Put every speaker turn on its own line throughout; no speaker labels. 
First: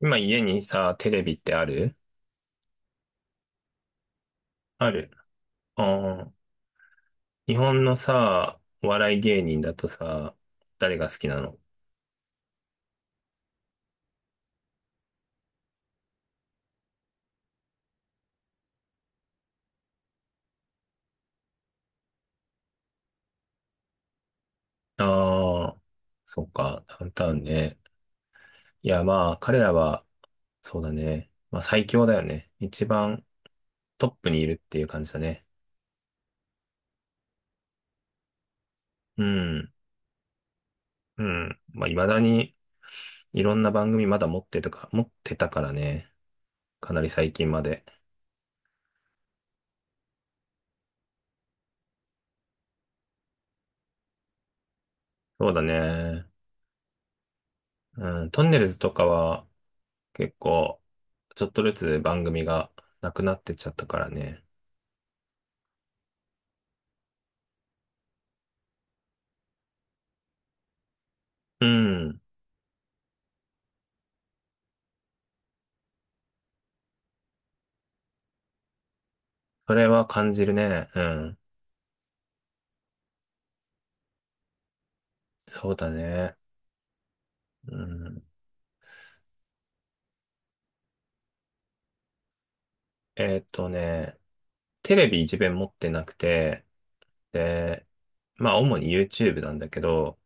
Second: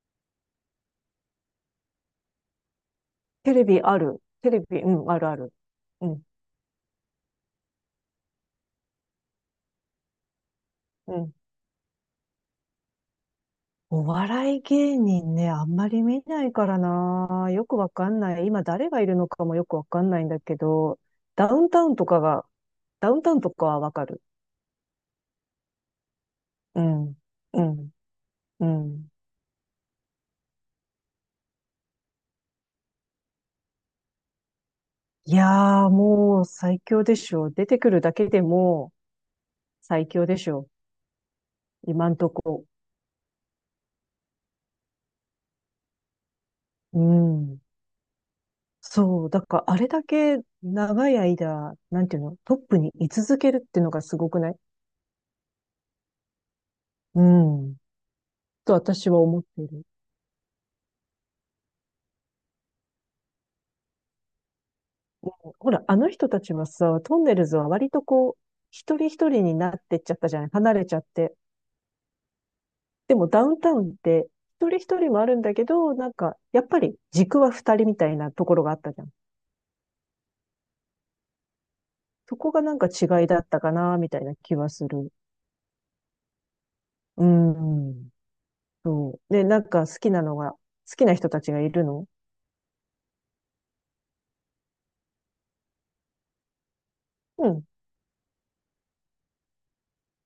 今家にさ、テレビってある？
テレビある。テレビ、
あ
う
る。
ん、あるある。うん、
ああ。日本のさ、お笑い芸人だとさ、誰が
う
好き
ん。
なの？
お笑い芸人ね、あんまり見ないからな。よくわかんない。今誰がいるのかもよくわかんないんだけど、ダウンタウンとかが、ダウンタウンとかはわかる。
ああ、そっ
う
か、ダウン
ん、
タウン
う
ね。
ん、う
いや、
ん。
まあ、彼らは、そうだね。まあ、最強だよね。一番トップにいるっていう感じだ
い
ね。
やー、もう最強でしょ。出てくるだけでも
うん、
最強でしょ。
うん。まあ、未
今ん
だ
と
に、
こ。
いろんな番組まだ持ってとか、持ってたからね。か
う
なり最近
ん。
まで。
そう。だから、あれだけ長い間、なんていうの、トップに居続けるっていうのがすごくない？
そうだね。
うん。
うん、トンネル
と
ズとか
私は思っ
は、
ている。
結構、ちょっとずつ番組がなくなってっちゃったからね。
ほら、あの人たちはさ、トンネルズは割とこう、一人一人になってっちゃったじゃない、離れちゃって。
うん。
でもダウンタウンって一人一人もあるんだけど、なんか、やっぱり軸は二人みたいなところがあったじゃん。
それは感じるね。うん。
そこがなんか違いだったかな、みたいな気はする。
そうだね。
う
う
ん。
ん。
そう。で、なんか好きな人たちがいるの？
えーっとね、テレビ一面持ってなくて、
うん、
で、まあ主に YouTube なんだけど、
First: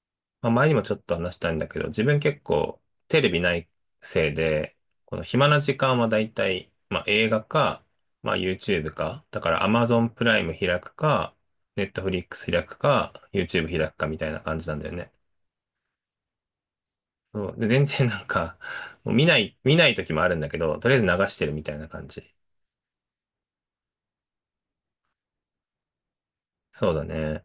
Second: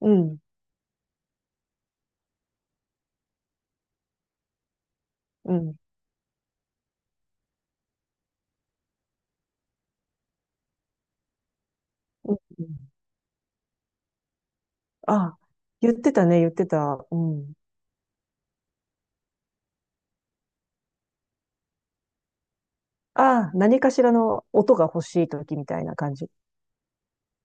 うん、
まあ、前にもちょっと話したんだけど、自分結構テレビないせいで、この暇
う
な時
ん、
間はだいたい、まあ、映画か、まあ、YouTube か、だから Amazon プライム開くか、
うん。
Netflix 開くか、YouTube 開くかみたいな感じなんだよね。
あ、言ってたね、言ってた。う
そ
ん。
う。で、全然 なんか、もう見ない、見ない時もあるんだけど、とりあえず流してるみたいな感じ。
ああ、何かしらの音が欲しい時みたいな感じ。
そうだね。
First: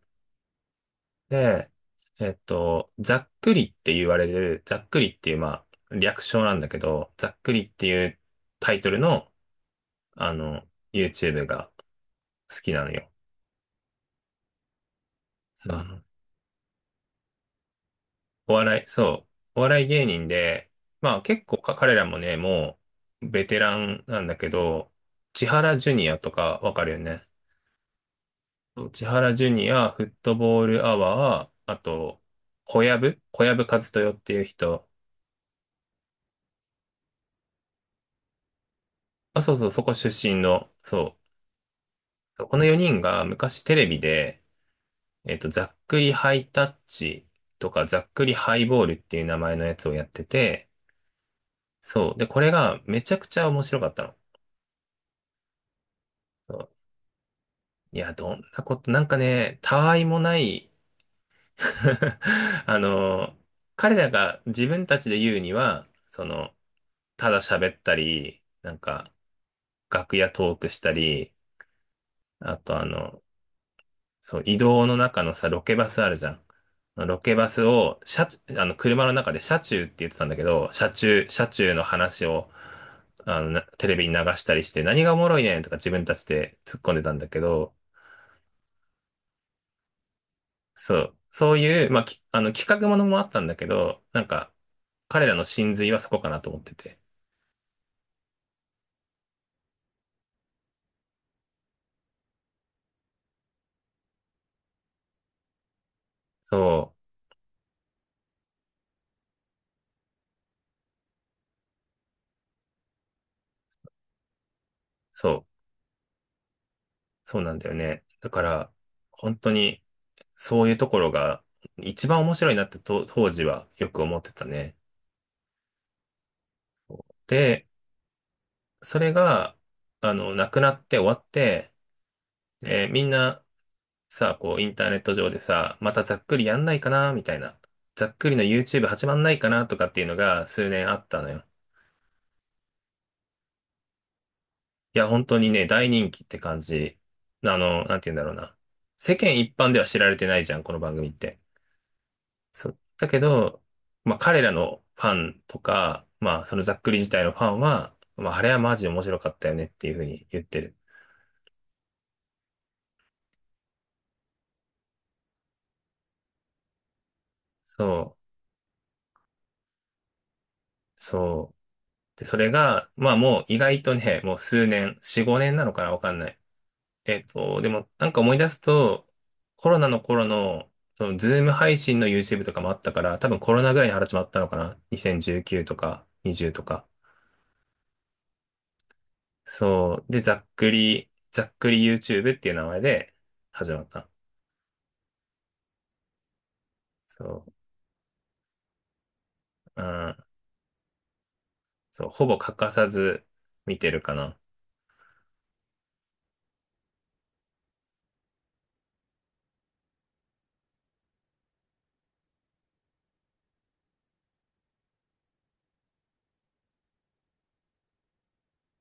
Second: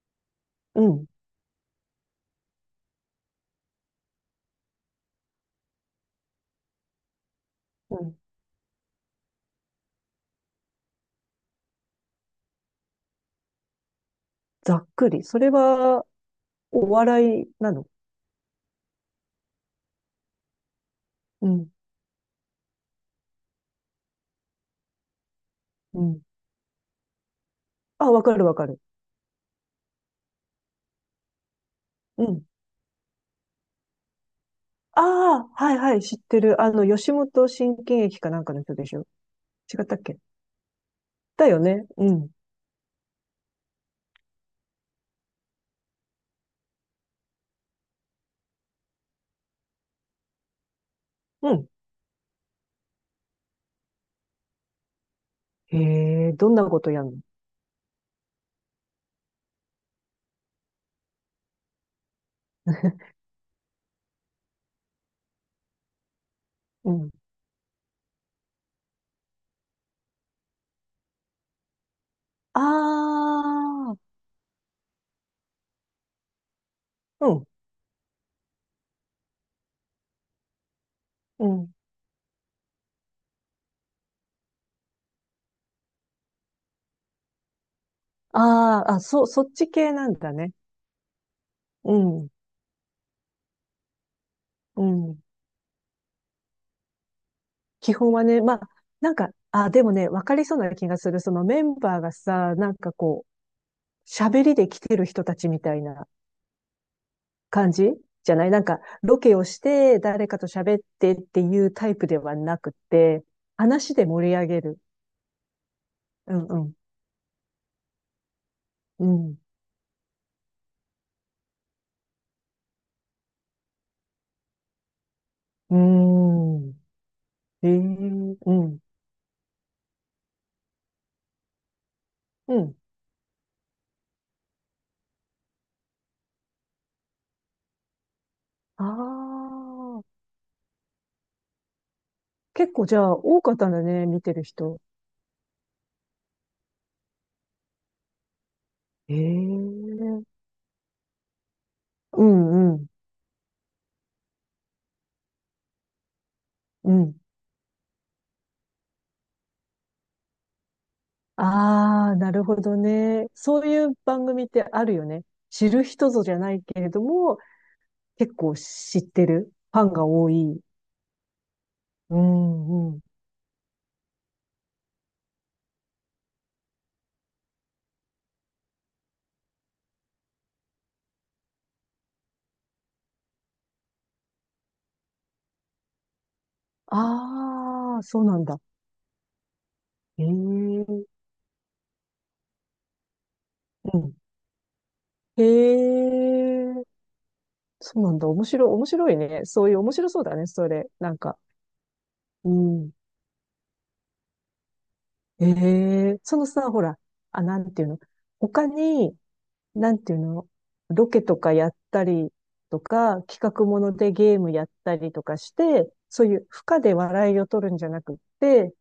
うん。
で、ざっくりっていう、まあ、略称なんだけど、ざっくりって
う
い
ん。
うタイトルのあの、YouTube が好きなのよ。
ざっくり。それ
そう、
は、お笑いなの？
お笑い、そう、お笑い芸人で、まあ結
う
構
ん。
か彼らもね、もうベテランなんだけど、千原ジュ
う
ニア
ん。
とかわかるよね。
あ、わかるわかる。
そう千原ジュニア、フットボールアワー、あと、
うん。
小籔和豊っていう人。
ああ、はいはい、知ってる。あの、吉本新喜劇かなんかの人でしょ？
あ、そうそう、
違
そ
っ
こ
たっ
出
け？
身の、そ
だよね。うん。
う。この4人が昔テレビで、ざっくりハイタッチとか、ざっくりハイボールっていう名前のやつをやってて、
うん。
そう。で、これがめちゃくちゃ面白かったの。
へえ、ど
そ
んな
う。
ことやんの？
いや、どんなこと、なんかね、たわいもない あの、彼らが自分たちで言うには、その、
うん。
ただ喋ったり、なんか、楽屋トークしたり、あと
ああ、
そう、移動の中のさ、ロケバスあるじゃん。ロ
う
ケ
ん。
バスを、車中、車の中で車中って言ってたんだけど、車中、
う
車中
ん。
の話を、なテレビに流したりして、何がおもろいねんとか自分たちで突っ込んでたんだけど、
ああ、あ、そっち系なんだね。
そう、そういう、
う
まあ、き、
ん。
あの、企画ものもあったんだけど、なんか、
うん。
彼らの真髄はそこかなと思ってて。
基本はね、まあ、なんか、あ、でもね、わかりそうな気がする。そのメンバーがさ、なんかこう、喋りで来てる人たちみたいな
そう、
感じじゃない？なんか、ロケをして誰かと喋ってっていうタイプではなくて、話で盛り上げる。
そう、
うんうん。
そうなんだよね。だから、
う
本当に、そういうところが、一番面白いなってと当時はよく思ってたね。
ん。うーん。
で、
ええ、うん。
それが、なくなって終わって、
うん。
みんなさあ、インターネット上でさ、またざっくりやんないかな、みたいな。ざっくりの YouTube 始まんない
あ
かな、とかっていうの
あ。
が数年あったのよ。
結構じゃあ多かったんだね、見てる人。
いや、本当にね、大人気って感じ。なんて言うんだろうな。世間一般で
ええ、
は知られてないじゃん、この番組って。
う
そ
んう
う。
ん。
だけど、まあ、彼らのファンとか、まあ、そのざっく
う
り自
ん。
体のファンは、まあ、あれはマジで面白かったよねっていうふうに言ってる。
ああ、なるほどね。そういう番組ってあるよね。知る人ぞじゃないけれども、
そう。
結構知ってる。ファンが多い。
そ
う
う。で、それ
ん、
が、
うん。
まあもう意外とね、もう数年、4、5年なのかなわかんない。でもなんか思い出すと、コロナの頃の、そのズーム配信の YouTube とかもあったから、多分コロナぐらいに始まったのかな？ 2019 とか20とか。
ああ、そうなんだ。
そう。で、
へえ、
ざっく
う
り、ざっくり YouTube っていう名前で始まった。
ん。へえ、
そ
そうなんだ。面白い、面白いね。そういう
う。う
面白そう
ん。
だね、それ。なんか。
そう。ほぼ
う
欠かさ
ん。
ず見てるかな。
へえ、そのさ、ほら、あ、なんていうの。他に、なんていうの、ロケとかやったりとか、企画ものでゲームやったりとかして、そういう負荷で笑いを取るんじゃなくって、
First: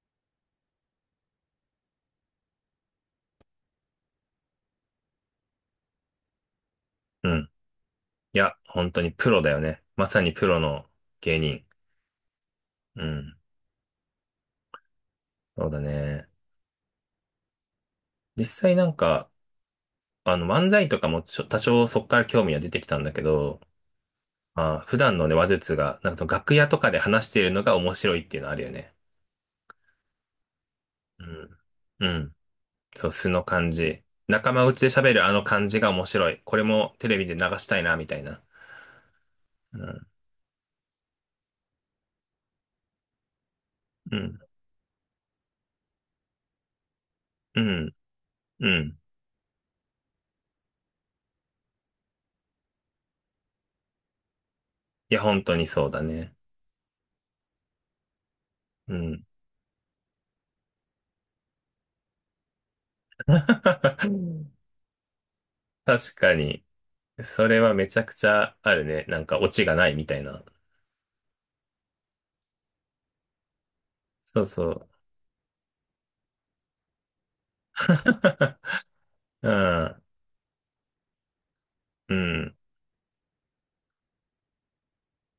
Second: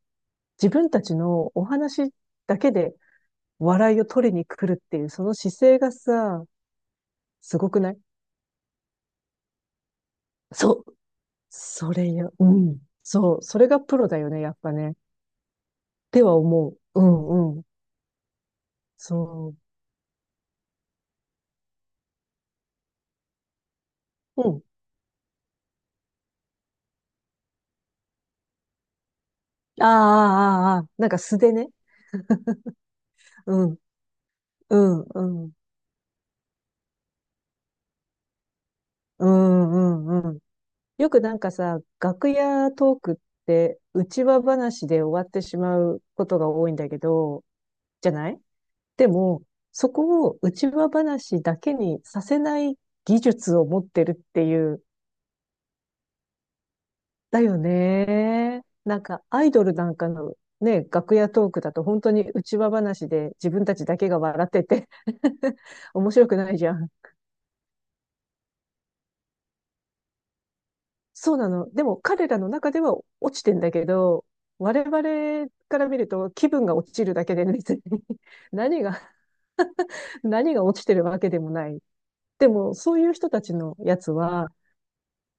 自分たちのお話だけで笑いを取りに来るっていう、その姿勢がさ、
うん。
すごくない？
いや、本当にプロだよね。まさにプロ
そ
の
う。
芸人。
それよ。うん。
うん。
そう。それがプロだよね、やっぱね。っ
そうだ
て
ね。
は思う。うんうん。
実際なんか、
そ
漫才とかも多少そこから興味は出てきたんだけど、
う。うん。
まあ、普段のね、話術が、なんかその楽屋とかで話しているのが面白いっていうのあるよね。
ああ、ああ、ああ。なんか
う
素で
ん。
ね。
うん。そう、素の
う
感
ん、
じ。仲間
う
内で
ん、
喋るあの
うん。
感じが面白い。これもテレビで流したいな、みたいな。
うん、
うん。
うん、うん。よくなんかさ、楽屋トークって、う
う
ち
ん。
わ話で終わってしまうことが多いんだけど、
うん。
じゃない？
うん。
でも、そこを内輪話だけにさせない技術を持ってるっていう、
いや、本当にそうだね。
だよね。
う
なんか、
ん。
アイドルなんかのね、楽屋トークだと本当に内輪話で自分たちだけ が笑ってて 面
確
白
か
くない
に。
じゃん。
それはめちゃくちゃあるね。なんかオチがないみたいな。
そうなの。でも彼らの中では落ちてんだけど、
そうそ
我
う。
々から見ると気分が落ちるだけで別に 何が、
うん。
何が落ちてるわけでもない。
う
で
ん。
も、そういう人たちのやつは、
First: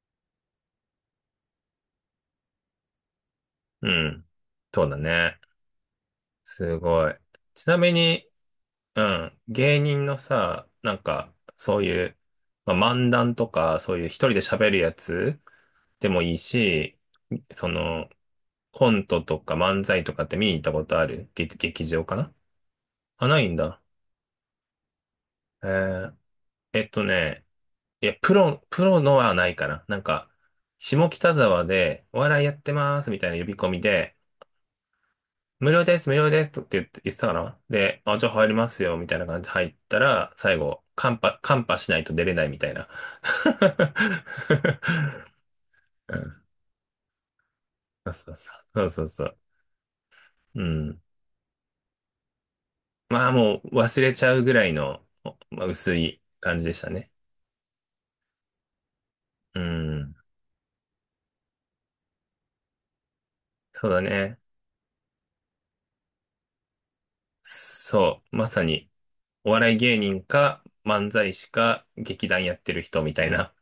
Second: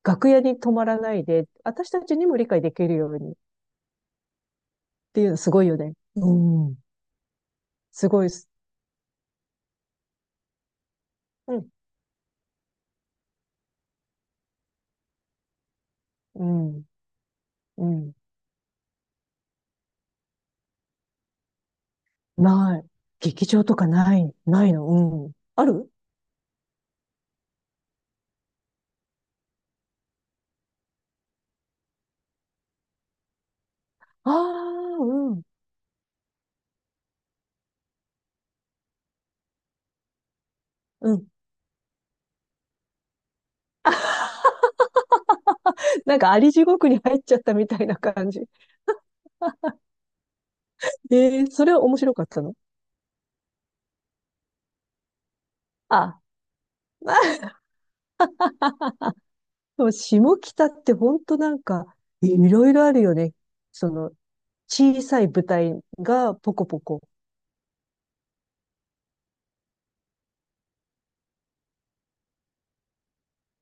楽屋に泊まらないで、私たちにも理解できるようにっ
うん。そうだ
ていうの
ね。
すごいよね。うん。
すごい。ちなみ
すご
に、
いっす。
うん。芸人のさ、なんか、
うん。
そういう、まあ、漫談とか、そういう一人で喋るやつでもいい
うん。
し、そ
う
の、
ん。
コントとか漫才とかって見に行ったことある？劇場かな？
ない。
あ、な
劇
いん
場と
だ。
かない。ないの。うん。あ
え
る。
ーね、いや、プロのはないかな。なんか、下北沢でお笑いやってますみたいな呼び込みで、
ああー、うん。
無料です、無料ですとって言ってたかなで、あ、じゃあ入りますよ、みたいな感じで入ったら、最後、
うん。
カンパしないと出れないみたいな。う
なんか
ん。
あり地獄に入っちゃったみたいな
そう
感
そう
じ。
そう。そうそうそう。うん。
ええ、それは面白かったの？
まあもう忘れちゃうぐらいの、まあ、薄
あ、
い感じでしたね。
まあ、
う
でも
ん。
下北って本当なんか、いろいろあるよね。
そ
そ
うだ
の、
ね。
小さい舞台がポコポコ。
そう。まさに、お笑い芸人か、漫才師か、劇団やってる人みたいな。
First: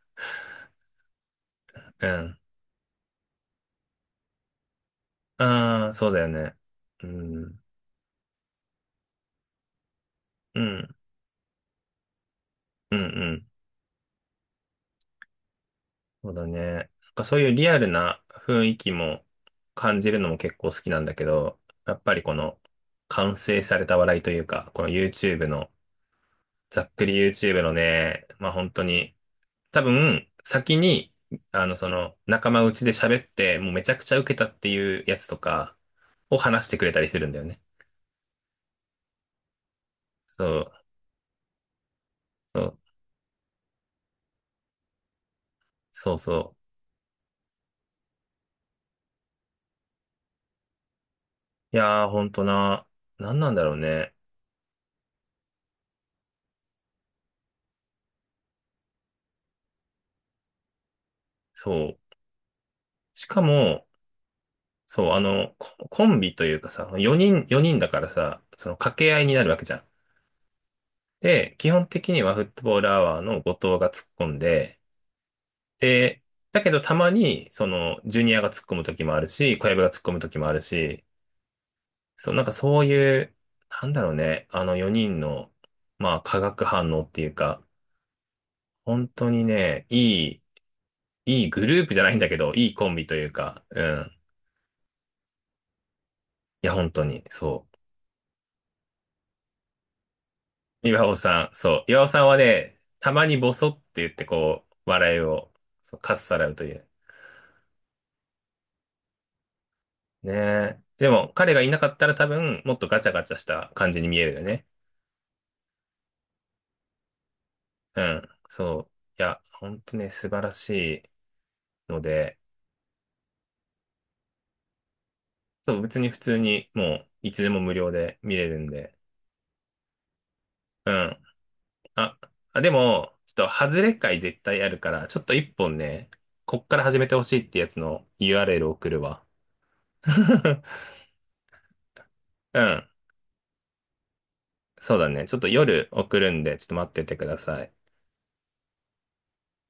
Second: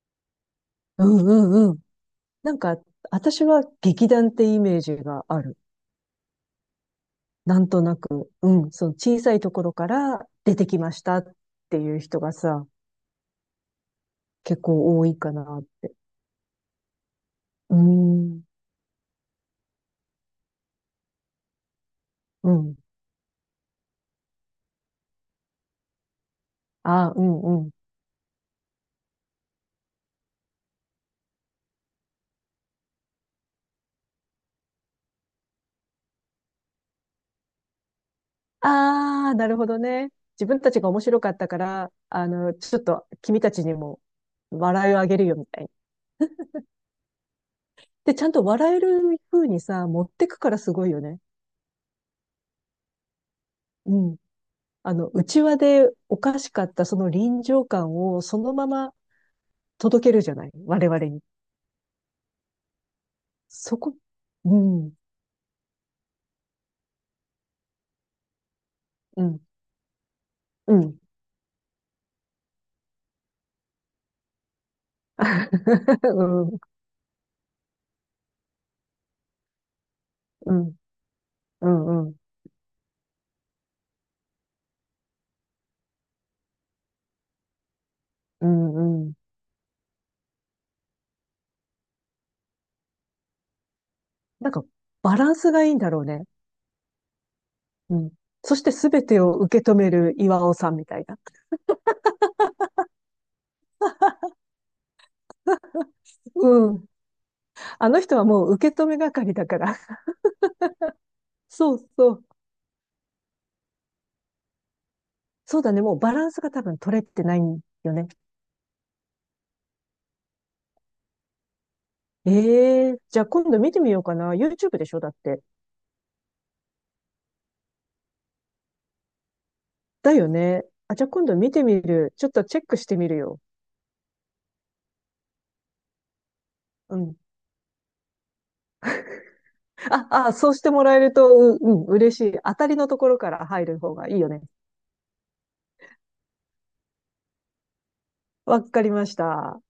うんうんうん。
うん。
なんか、私は劇団ってイメージがある。
ああ、そうだよね。う
な
ん。
んとなく、うん、その小さいところから出
う
てきま
ん。
したっていう人がさ、
うんうん、
結構多いかなって。
そうだね。なんかそういうリ
うー
アルな
ん、
雰囲気も感じるのも結構好きなんだけど、やっぱりこ
う
の
ん。
完成された笑いというか、この YouTube の、ざっく
あ、
り
うん
YouTube
うん。
のね、まあ本当に、多分先に、その仲間内で喋って、もうめちゃくちゃ受けたっていうやつとかを話してくれたりするんだよね。
あー、なるほどね。自
そ
分た
う、
ちが面白かったから、あの、
そ
ち
う、
ょっと君たちにも笑いをあげるよみたいな。
そうそ
で、ちゃんと笑える風にさ、持ってくからすごいよね。
う。いやー、本当な、なんなんだろう
う
ね。
ん。あの、内輪でおかしかったその臨場感をそのまま届けるじゃない、我々に。
そう。しか
そ
も、
こ、うん、
そう、コンビというかさ、4人だからさ、その掛け合
う
いに
ん、
なるわけじゃん。
うん。
で、基本的にはフットボールアワーの後藤が突っ込んで、で、だ けどたまに、その、ジュニアが突っ込む時もあるし、小籔が突っ込む時もあ
う
る
ん、
し、
うん、うん、うん、
そう、なんかそういう、なんだろうね、あの4人の、まあ、化学反応っていうか、
うん、う
本
ん。
当にね、いいグループじゃないんだけど、いいコンビというか、うん。
なんか、バランスがいいんだろうね。
いや、本当に、そう。
うん。そしてすべてを受け止める岩尾さんみたい
岩尾
な。
さん、そう。岩尾さんはね、たまにボソって言って笑いを、そう、かっさらうと
う
い
ん。
う。
あの人はもう受け止め係だから。
ねえ。でも、彼がい
そ
なか
う
った
そ
ら
う。
多分、もっとガチャガチャした感じに見えるよね。
そうだね。もうバランスが多分取れてないんよ
う
ね。
ん。そう。いや、ほんとね、素晴らしいの
え
で、
えー、じゃあ今度見てみようかな。YouTube でしょ？だって。
そう、別に普通にもう、いつでも無料で見れるんで。
だよね。
う
あ、じゃあ
ん。
今度見てみる。
あ、
ちょっとチ
あ、
ェッ
で
クしてみ
も、
る
ち
よ。
ょっと、外れ回絶対あるから、ちょっと一本ね、こっから
う
始めて
ん。
ほしいってやつの URL 送るわ。
あ、そ うしてもらえると、うん、嬉しい。当
う
たりの
ん。
ところから入る方がいいよね。
そうだね。ちょっと夜送るんで、ちょっと待っててください。
わかりました。